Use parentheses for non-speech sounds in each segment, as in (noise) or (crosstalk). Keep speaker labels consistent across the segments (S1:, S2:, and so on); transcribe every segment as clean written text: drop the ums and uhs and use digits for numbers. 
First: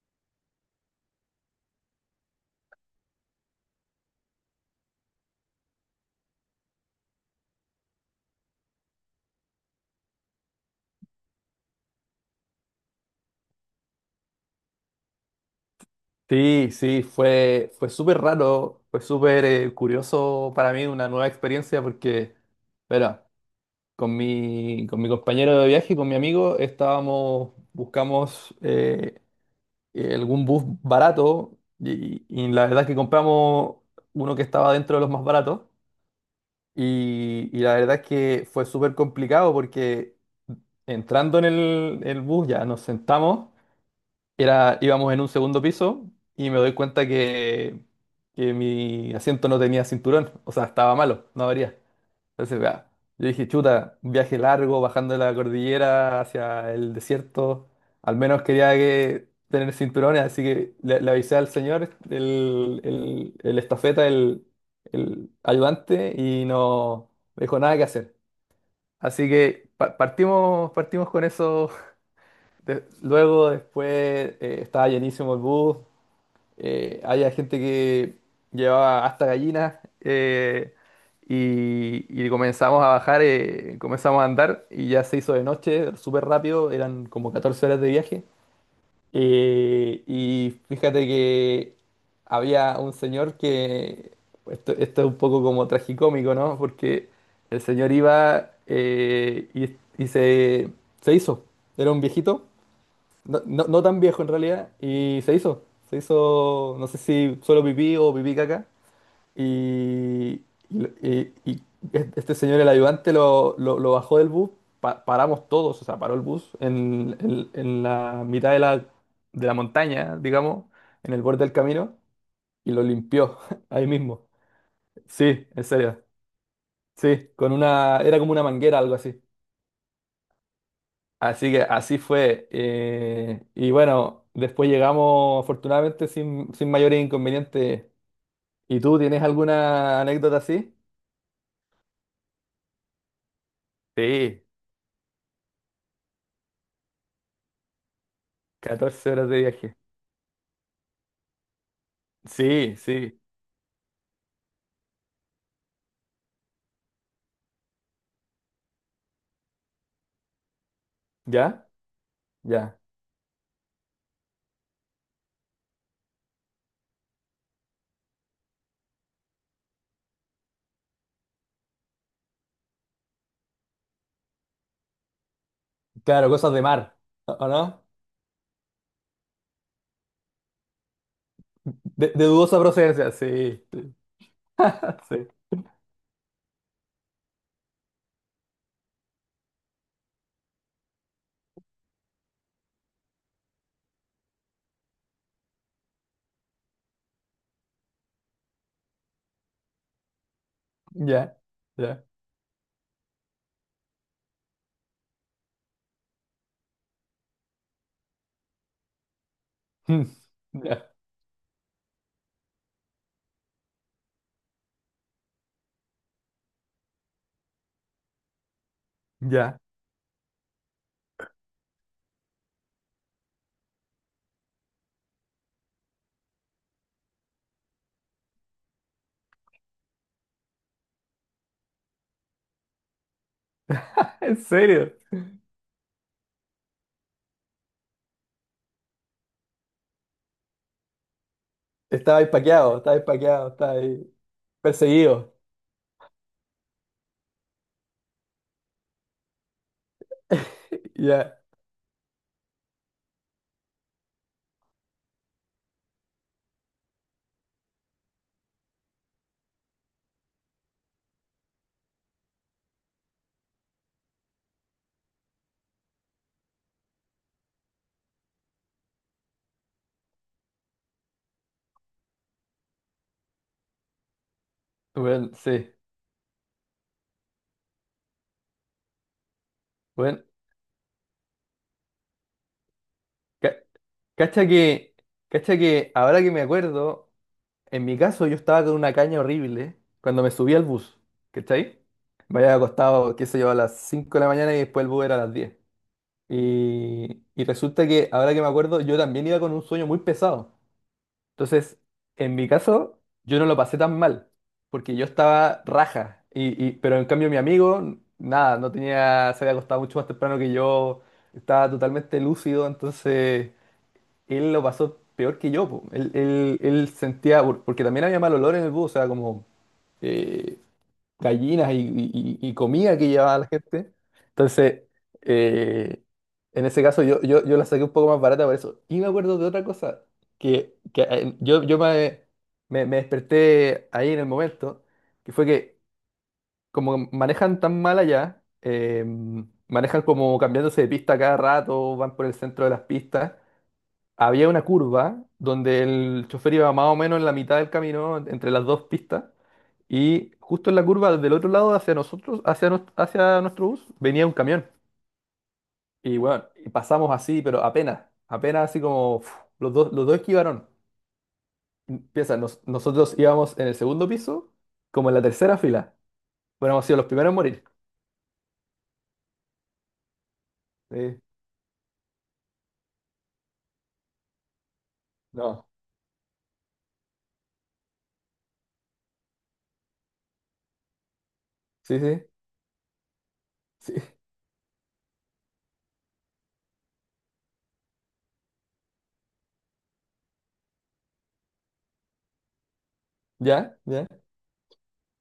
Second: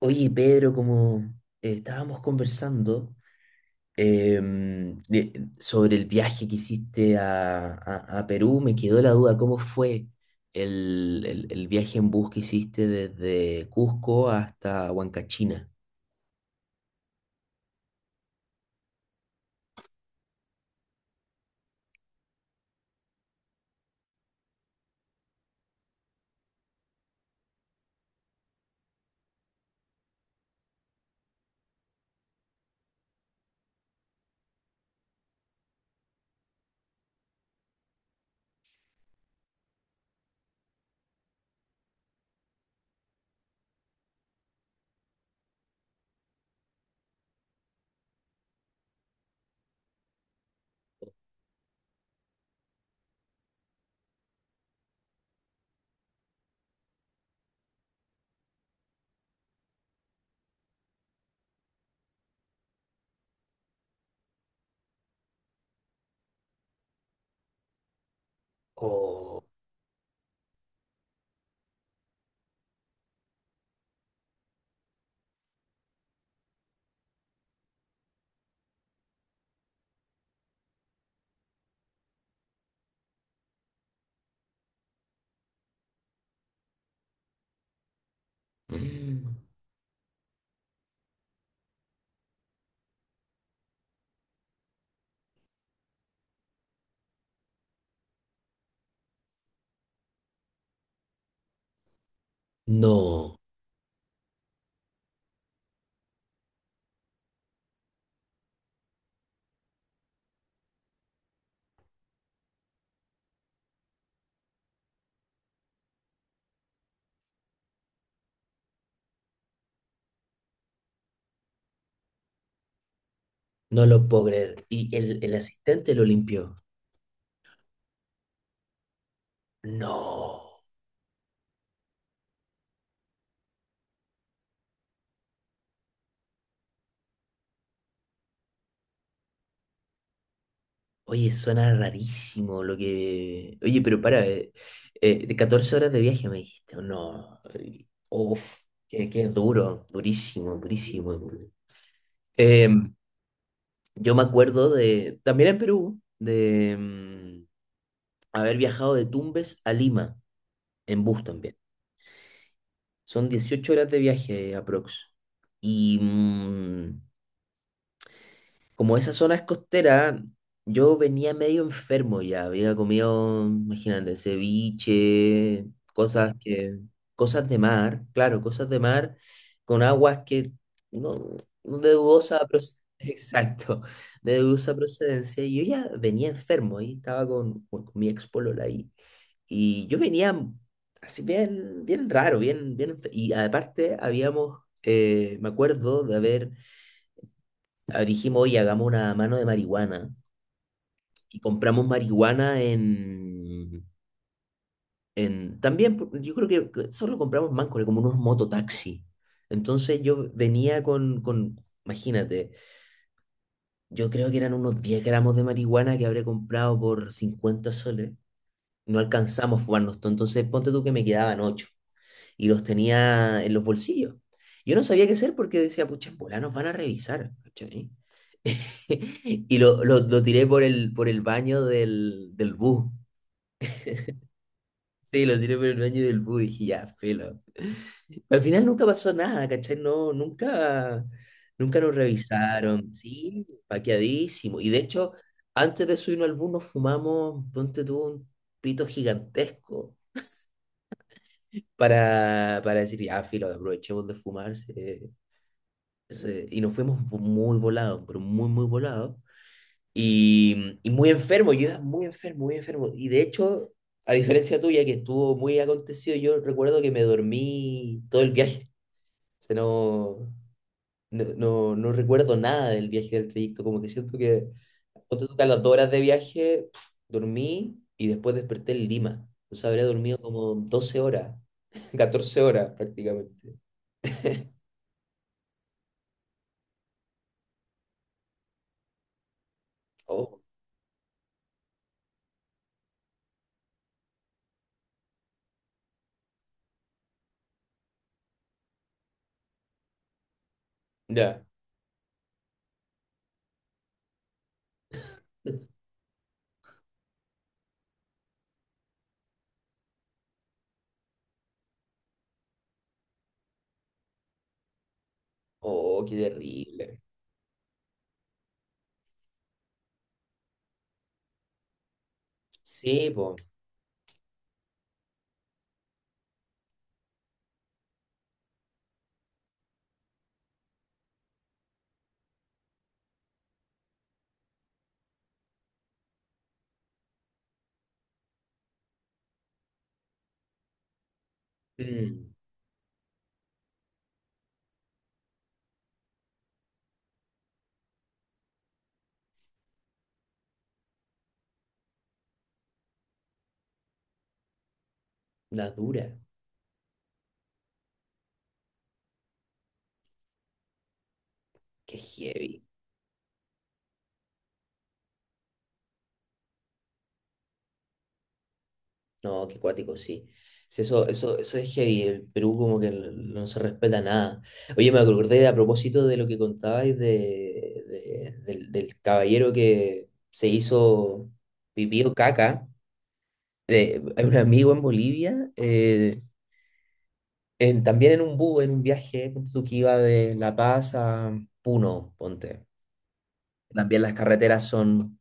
S1: Oye, Pedro, como estábamos conversando sobre el viaje que hiciste a Perú, me quedó la duda, ¿cómo fue el viaje en bus que hiciste desde Cusco hasta Huancachina?
S2: Sí, sí, fue súper raro, fue súper curioso para mí, una nueva experiencia porque, bueno, con mi compañero de viaje, con mi amigo, estábamos, buscamos algún bus barato y la verdad es que compramos uno que estaba dentro de los más baratos y la verdad es que fue súper complicado porque entrando en el bus ya nos sentamos. Era, íbamos en un segundo piso y me doy cuenta que mi asiento no tenía cinturón, o sea, estaba malo, no abría. Entonces, vea, yo dije, chuta, un viaje largo, bajando la cordillera hacia el desierto, al menos quería que tener cinturones, así que le avisé al señor, el estafeta, el ayudante, y no me dijo nada que hacer. Así
S1: Oh.
S2: que partimos, partimos con eso luego, después, estaba llenísimo el bus. Había gente que llevaba hasta gallinas. eh, y, y comenzamos a bajar, comenzamos a andar. Y ya se hizo de noche, súper rápido. Eran como 14 horas de viaje.
S1: Mm.
S2: Y fíjate que había un señor que. Esto es un poco como tragicómico, ¿no? Porque el señor iba y, y se, se hizo. Era un viejito
S1: No,
S2: no, no, no tan viejo en realidad, y se hizo. Se hizo, no sé si solo pipí o pipí caca. Y, y- y- este señor, el ayudante, lo bajó del bus. Paramos todos, o sea, paró el bus en, en la mitad de la montaña, digamos, en el borde del camino, y lo limpió (laughs)
S1: no
S2: ahí
S1: lo puedo
S2: mismo.
S1: creer. ¿Y el
S2: Sí, en
S1: asistente
S2: serio.
S1: lo limpió?
S2: Sí, con una, era como una manguera, algo así.
S1: No.
S2: Así que así fue. Y bueno, después llegamos afortunadamente sin, sin mayores inconvenientes. ¿Y tú tienes alguna anécdota así?
S1: Oye, suena rarísimo lo que. Oye, pero para,
S2: Sí,
S1: de 14 horas de viaje me dijiste, o no, uf, que,
S2: 14
S1: que
S2: horas
S1: es
S2: de viaje.
S1: duro, durísimo, durísimo.
S2: Sí,
S1: Em,
S2: sí.
S1: yo me acuerdo de, también en Perú, de haber viajado de Tumbes a Lima, en bus también.
S2: ¿Ya? Ya.
S1: Son 18 horas de viaje aprox. Y como esa zona es costera, yo venía medio enfermo ya. Había comido, imagínate, ceviche,
S2: Claro,
S1: cosas
S2: cosas de
S1: que,
S2: mar,
S1: cosas
S2: o
S1: de
S2: no?
S1: mar, claro, cosas de mar con aguas que no, no, de
S2: De
S1: dudosa
S2: dudosa
S1: procedencia. (laughs)
S2: procedencia, sí.
S1: Exacto,
S2: Sí,
S1: de dudosa
S2: (laughs) sí.
S1: procedencia. Y yo ya venía enfermo y estaba con mi ex polola ahí. Y yo venía así bien, bien raro, bien, bien. Y aparte habíamos, me acuerdo de haber ah, dijimos, oye, hagamos una mano de marihuana.
S2: Ya,
S1: Y compramos
S2: ya.
S1: marihuana en también, yo creo que solo compramos mancos, como unos mototaxi.
S2: (laughs)
S1: Entonces
S2: Mm,
S1: yo venía
S2: ya,
S1: imagínate, yo creo que eran unos 10 gramos de marihuana que habré comprado por 50 soles. No
S2: ya.
S1: alcanzamos a fumarnos todo, entonces ponte tú que me quedaban 8 y los tenía en los bolsillos. Yo no sabía qué hacer porque decía, pucha, en bola nos van a revisar. ¿Cachai? (laughs) Y lo tiré por el baño del bus.
S2: (laughs) ¿En serio?
S1: Sí, lo tiré por el baño del bus y dije, ya, filo. Al final nunca pasó nada, ¿cachai? No, nunca, nunca nos
S2: Estaba paqueado,
S1: revisaron.
S2: estaba
S1: Sí,
S2: paqueado, estaba ahí
S1: paqueadísimo. Y de hecho,
S2: perseguido.
S1: antes de subirnos al bus nos fumamos, donde tuvo un pito gigantesco
S2: Ya.
S1: para decir, ya, filo, aprovechemos de fumarse y nos fuimos muy volados, pero muy, muy volados. Y muy enfermo, yo era muy enfermo, muy enfermo. Y de hecho, a diferencia tuya, que estuvo muy acontecido, yo recuerdo que me dormí todo el viaje. O sea, no, no, no, no recuerdo nada del viaje, del trayecto. Como que siento que, ponte
S2: Bueno,
S1: tú que a las
S2: sí.
S1: 2 horas de viaje, dormí y después desperté en Lima. O sea, habría dormido
S2: Bueno.
S1: como 12 horas, (laughs) 14 horas prácticamente.
S2: Cacha que, cacha que ahora que me acuerdo, en mi caso yo estaba con una caña horrible cuando me
S1: Oh,
S2: subí al bus, ¿cachai? Me había acostado, qué sé yo, a las 5 de la mañana y después el bus era a las 10. Y resulta que ahora que me acuerdo, yo también iba con un sueño muy pesado.
S1: ya.
S2: Entonces, en mi caso, yo no lo pasé tan mal, porque yo estaba raja. Y, pero en cambio mi amigo, nada, no tenía, se había acostado mucho más temprano que yo, estaba totalmente lúcido, entonces él lo pasó peor que yo, po.
S1: Oh,
S2: Él,
S1: qué
S2: él
S1: terrible.
S2: sentía, porque también había mal olor en el bus, o sea, como eh, gallinas y, y comida que
S1: Sí, pues.
S2: llevaba la gente. Entonces, eh, en ese caso yo la saqué un poco más barata por eso. Y me acuerdo de otra cosa, que yo me, me desperté ahí en el momento, que fue que como manejan tan mal allá, manejan como cambiándose de pista cada rato, van por
S1: Mm.
S2: el centro de las pistas. Había una curva donde el chofer iba más o menos en la mitad del camino, entre las dos pistas, y justo en la curva del otro lado hacia nosotros, hacia, hacia nuestro bus, venía un camión.
S1: La dura.
S2: Y bueno, y pasamos así, pero apenas, apenas así como uf, los dos esquivaron.
S1: Qué
S2: Piensa,
S1: heavy.
S2: nosotros íbamos en el segundo piso, como en la tercera fila. Bueno, hemos sido los primeros en morir.
S1: No, qué cuático, sí. Sí,
S2: Sí,
S1: eso es heavy. El Perú como que no se respeta nada. Oye, me acordé a
S2: no,
S1: propósito de lo que contabais del caballero que se hizo
S2: sí,
S1: pipí o
S2: sí,
S1: caca.
S2: sí.
S1: De,
S2: (laughs)
S1: hay un amigo en Bolivia, también en un bus, en un viaje, ponte tú que iba de La Paz a Puno, ponte.
S2: Ya,
S1: También
S2: ya.
S1: las carreteras son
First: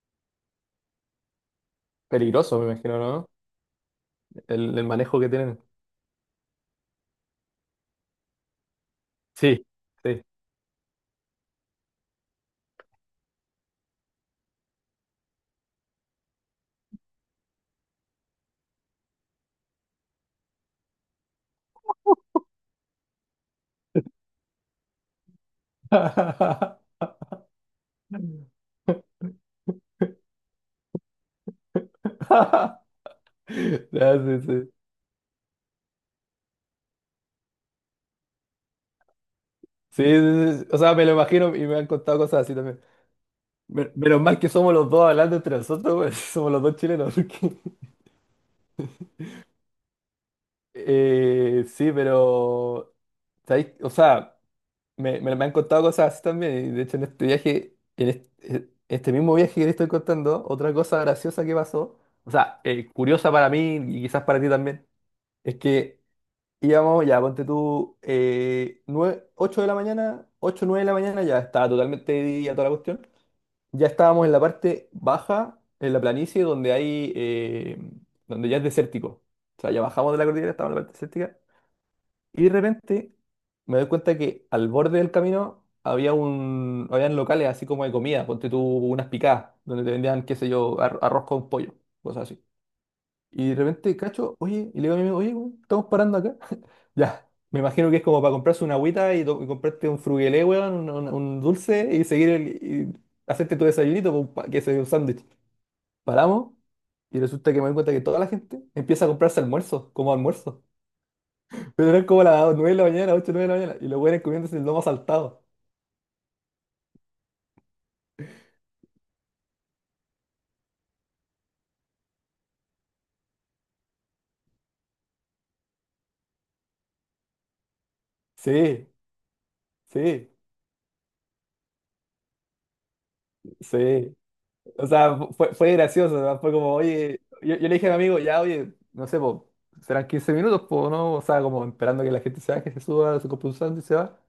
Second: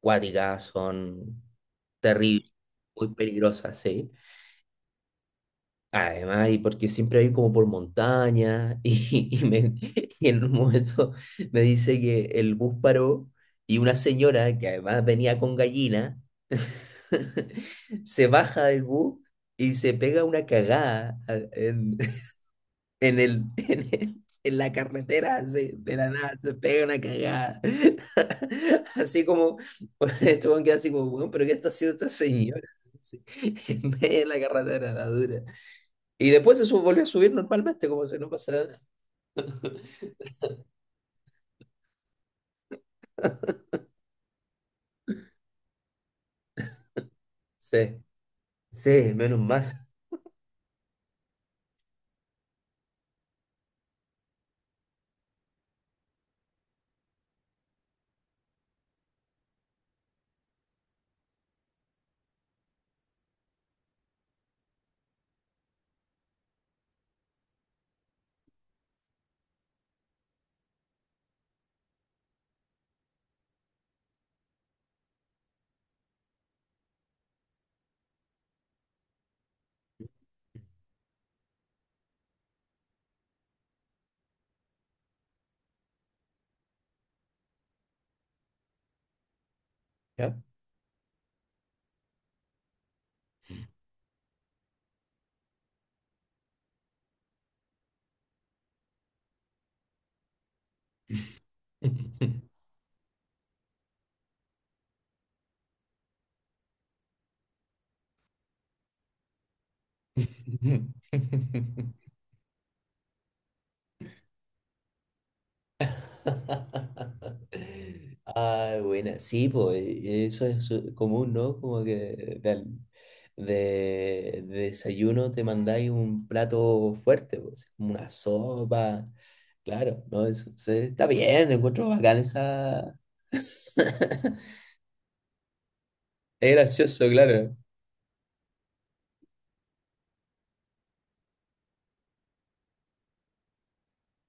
S1: cuáticas, son terribles,
S2: Peligroso, me imagino,
S1: muy
S2: ¿no?
S1: peligrosas, sí.
S2: El manejo que tienen.
S1: Además, y porque siempre hay como por montaña, y, (laughs)
S2: Sí, sí.
S1: y en un momento me dice que el bus paró y una señora, que además venía con gallina, (laughs) se baja del bus y se pega una cagada en el, (laughs) en la carretera de la nada se pega una
S2: (laughs)
S1: cagada. (laughs)
S2: (laughs)
S1: Así como, (laughs) este weón queda así como, weón, pero ¿qué está haciendo esta señora? (laughs) Así, en
S2: Ya,
S1: medio de la
S2: sí, sí.
S1: carretera, la dura. Y después volvió a subir normalmente, como si no pasara nada.
S2: Sí, sí, sí. Sí. O sea, me lo imagino y me han contado cosas así también. Me- Menos mal que somos los dos hablando entre nosotros, güey. (laughs) Somos los dos chilenos. Porque...
S1: Sí, sí, menos mal.
S2: Sí, pero... ¿Sabéis? O sea, me han contado cosas así también. Y de hecho, en este viaje, en este, este mismo viaje que te estoy contando, otra cosa graciosa que pasó, o sea, curiosa para mí y quizás para ti también, es que íbamos, ya, ponte tú, nueve- 8 de la mañana, 8 9 de la mañana, ya estaba totalmente de día toda la cuestión. Ya estábamos en la parte baja, en la planicie, donde hay, donde ya es desértico. O sea, ya bajamos de la cordillera, estábamos en la parte desértica. Y de repente me doy cuenta que al borde del camino había un, habían locales así como de comida, ponte tú unas picadas, donde te vendían, qué
S1: ¿Ya?
S2: sé yo, arroz con pollo, cosas así. Y de repente cacho, oye, y le digo a mi amigo, oye, weón, estamos parando acá. (laughs) Ya, me imagino que es como para comprarse una agüita y, y comprarte un frugelé, weón, un, un dulce y seguir el, y hacerte tu desayunito, con que sea un sándwich. Paramos y resulta que me doy cuenta que toda la gente empieza a comprarse almuerzos, como almuerzo. (laughs) Pero eran
S1: (laughs)
S2: como las 9 de la mañana, 8 9 de la mañana, y los güeyes comiéndose el lomo saltado.
S1: (laughs) Ah, buena. Sí, pues eso es común, ¿no? Como que de desayuno te mandáis un plato fuerte, pues, como una
S2: Sí,
S1: sopa. Claro, ¿no?
S2: sí,
S1: Eso, está bien, encuentro bacán esa.
S2: sí.
S1: (laughs)
S2: O sea, fue, fue gracioso, ¿no?
S1: Es
S2: Fue como,
S1: gracioso,
S2: oye,
S1: claro.
S2: yo le dije a mi amigo, ya, oye, no sé, po, serán 15 minutos, po, ¿no? O sea, como esperando que la gente se baje, se suba, se compre un sándwich y se va.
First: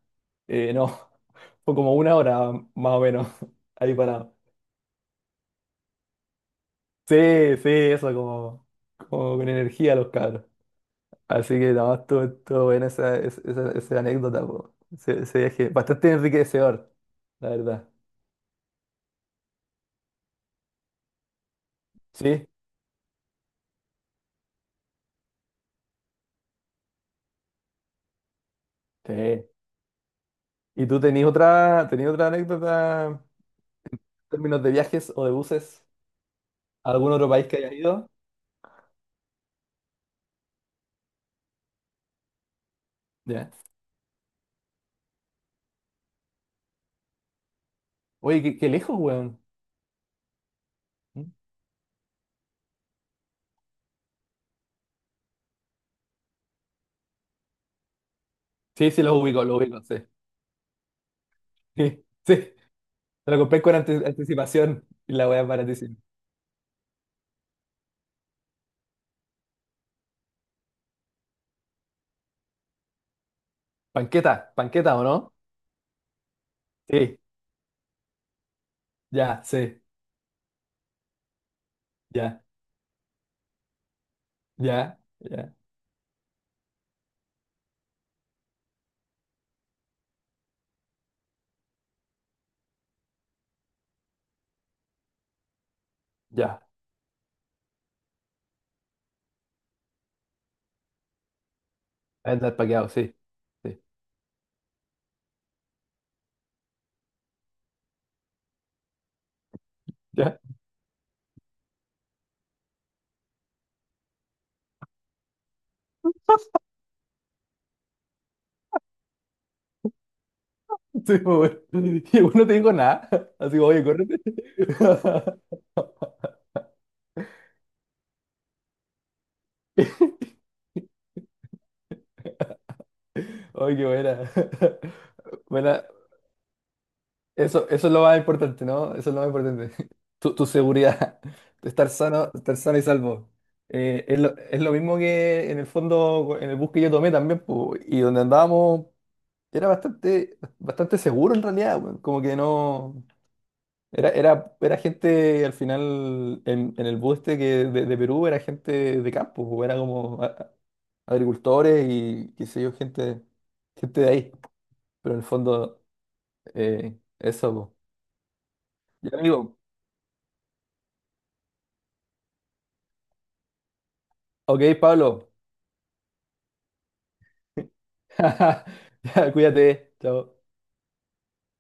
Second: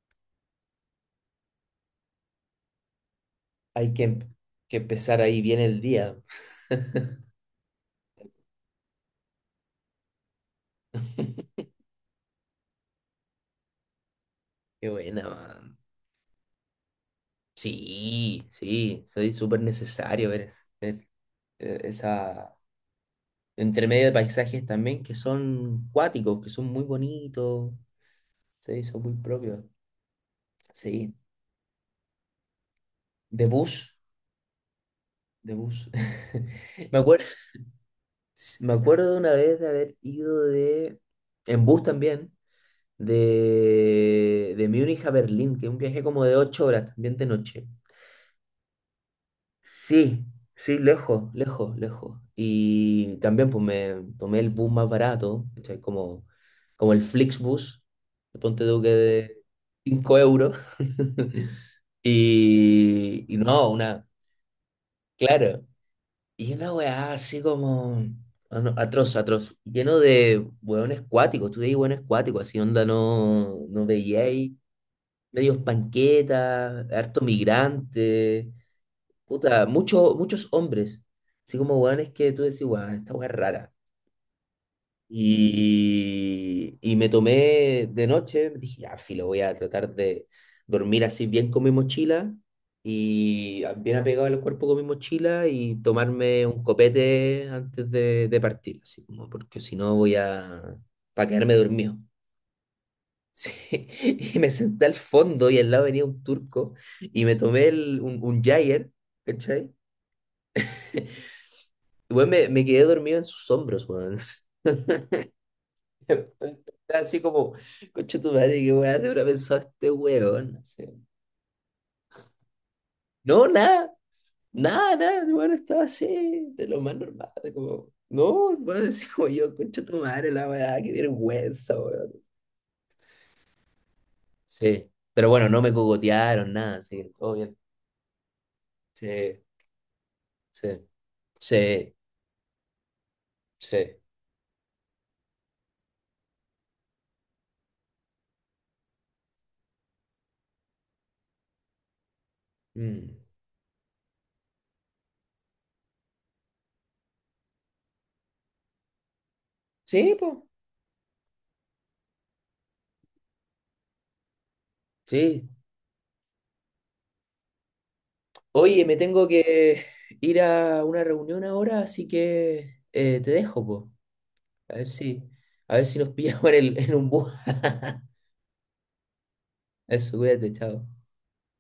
S2: No, (laughs) fue como una hora más o menos (laughs) ahí
S1: Hay que, em-
S2: parado.
S1: que empezar ahí bien el día.
S2: Sí, sí, eso, como, como con energía los cabros. Así que nada más estuvo, estuvo buena esa, esa anécdota, po.
S1: Qué
S2: Ese,
S1: buena,
S2: ese viaje,
S1: man.
S2: bastante enriquecedor, la verdad.
S1: Sí, sí, soy súper necesario ver,
S2: Sí,
S1: esa. Entre medio de paisajes también que son cuáticos, que son muy bonitos, se hizo muy
S2: sí.
S1: propio.
S2: ¿Y tú
S1: Sí,
S2: tenías otra anécdota?
S1: de bus,
S2: Términos de viajes o de
S1: de
S2: buses,
S1: bus.
S2: ¿a
S1: (laughs) Me
S2: algún
S1: acuerdo,
S2: otro país que hayas ido?
S1: me acuerdo de una vez de haber ido en bus también,
S2: Ya.
S1: de Múnich a Berlín, que es un viaje como de 8 horas, también de noche.
S2: Oye, qué, qué lejos, weón.
S1: Sí, sí,
S2: ¿Mm?
S1: lejos, lejos, lejos. Y también pues me tomé el bus más barato, ¿cachai? Como el Flixbus, ponte tú que
S2: Sí, sí,
S1: de
S2: los ubico, sí. (laughs)
S1: 5 euros. (laughs)
S2: Sí, sí.
S1: Y,
S2: Te
S1: y
S2: lo compré
S1: no,
S2: con
S1: una,
S2: anticipación y la weá es
S1: claro.
S2: baratísima.
S1: Y una weá así como ah, no, atroz, atroz, lleno de hueones cuáticos, tú veis hueones cuáticos, así onda no, no
S2: Panqueta,
S1: veíais,
S2: panqueta, ¿o no?
S1: medios panquetas,
S2: Sí,
S1: harto migrante
S2: ya,
S1: puta,
S2: sí,
S1: muchos muchos hombres, así como weones que tú
S2: ya,
S1: decís, weón, esta weá es rara.
S2: ya, ya,
S1: Y me tomé de noche, dije, ya, filo, voy a tratar de dormir así bien con mi mochila y bien apegado al cuerpo con mi mochila y tomarme
S2: ya.
S1: un copete antes de partir, así como, porque si no voy a, para quedarme dormido. (laughs)
S2: Andar paqueado, sí. Sí,
S1: Sí. Y me senté al fondo y al lado venía un turco y me tomé un Jager, ¿cachai?
S2: ya. (laughs)
S1: Weón, me quedé dormido en sus hombros, weón. (laughs) Estaba así como, concha tu madre, qué weá te habrá pensado este weón. Así.
S2: Sí, pues, weón. (laughs) Y bueno, no te digo nada. (laughs)
S1: No,
S2: Así que, oye,
S1: nada,
S2: córrete.
S1: nada, nada, el weón estaba así, de lo más normal, de como, no, el weón, (laughs) así como yo, concha tu madre, la weá, qué vergüenza, weón.
S2: (laughs) Oye, qué buena.
S1: Sí, pero bueno,
S2: (laughs)
S1: no me
S2: Buena,
S1: cogotearon, nada, así que todo bien.
S2: eso es lo más importante, ¿no? Eso es lo más
S1: Sí,
S2: importante. (laughs) Tu
S1: sí,
S2: seguridad, (laughs)
S1: sí,
S2: estar sano y salvo.
S1: sí.
S2: Es lo mismo que en el fondo, en el bus que yo tomé también, po, y donde andábamos era bastante, bastante seguro en realidad, weón. Como que no...
S1: Mm.
S2: Era, era, era gente, al final, en el bus este que de Perú era gente de campo, po, era
S1: Sí,
S2: como
S1: pues,
S2: agricultores y qué sé yo, gente, gente de ahí, pero en el
S1: sí.
S2: fondo, eso, po.
S1: Oye, me
S2: Ya,
S1: tengo
S2: amigo,
S1: que ir a una reunión ahora, así que te dejo, po.
S2: ok,
S1: A ver si,
S2: Pablo.
S1: a ver si nos (laughs) pillamos en un bus. (laughs)
S2: (laughs) Cuídate.
S1: Eso,
S2: Chao.
S1: cuídate, chao.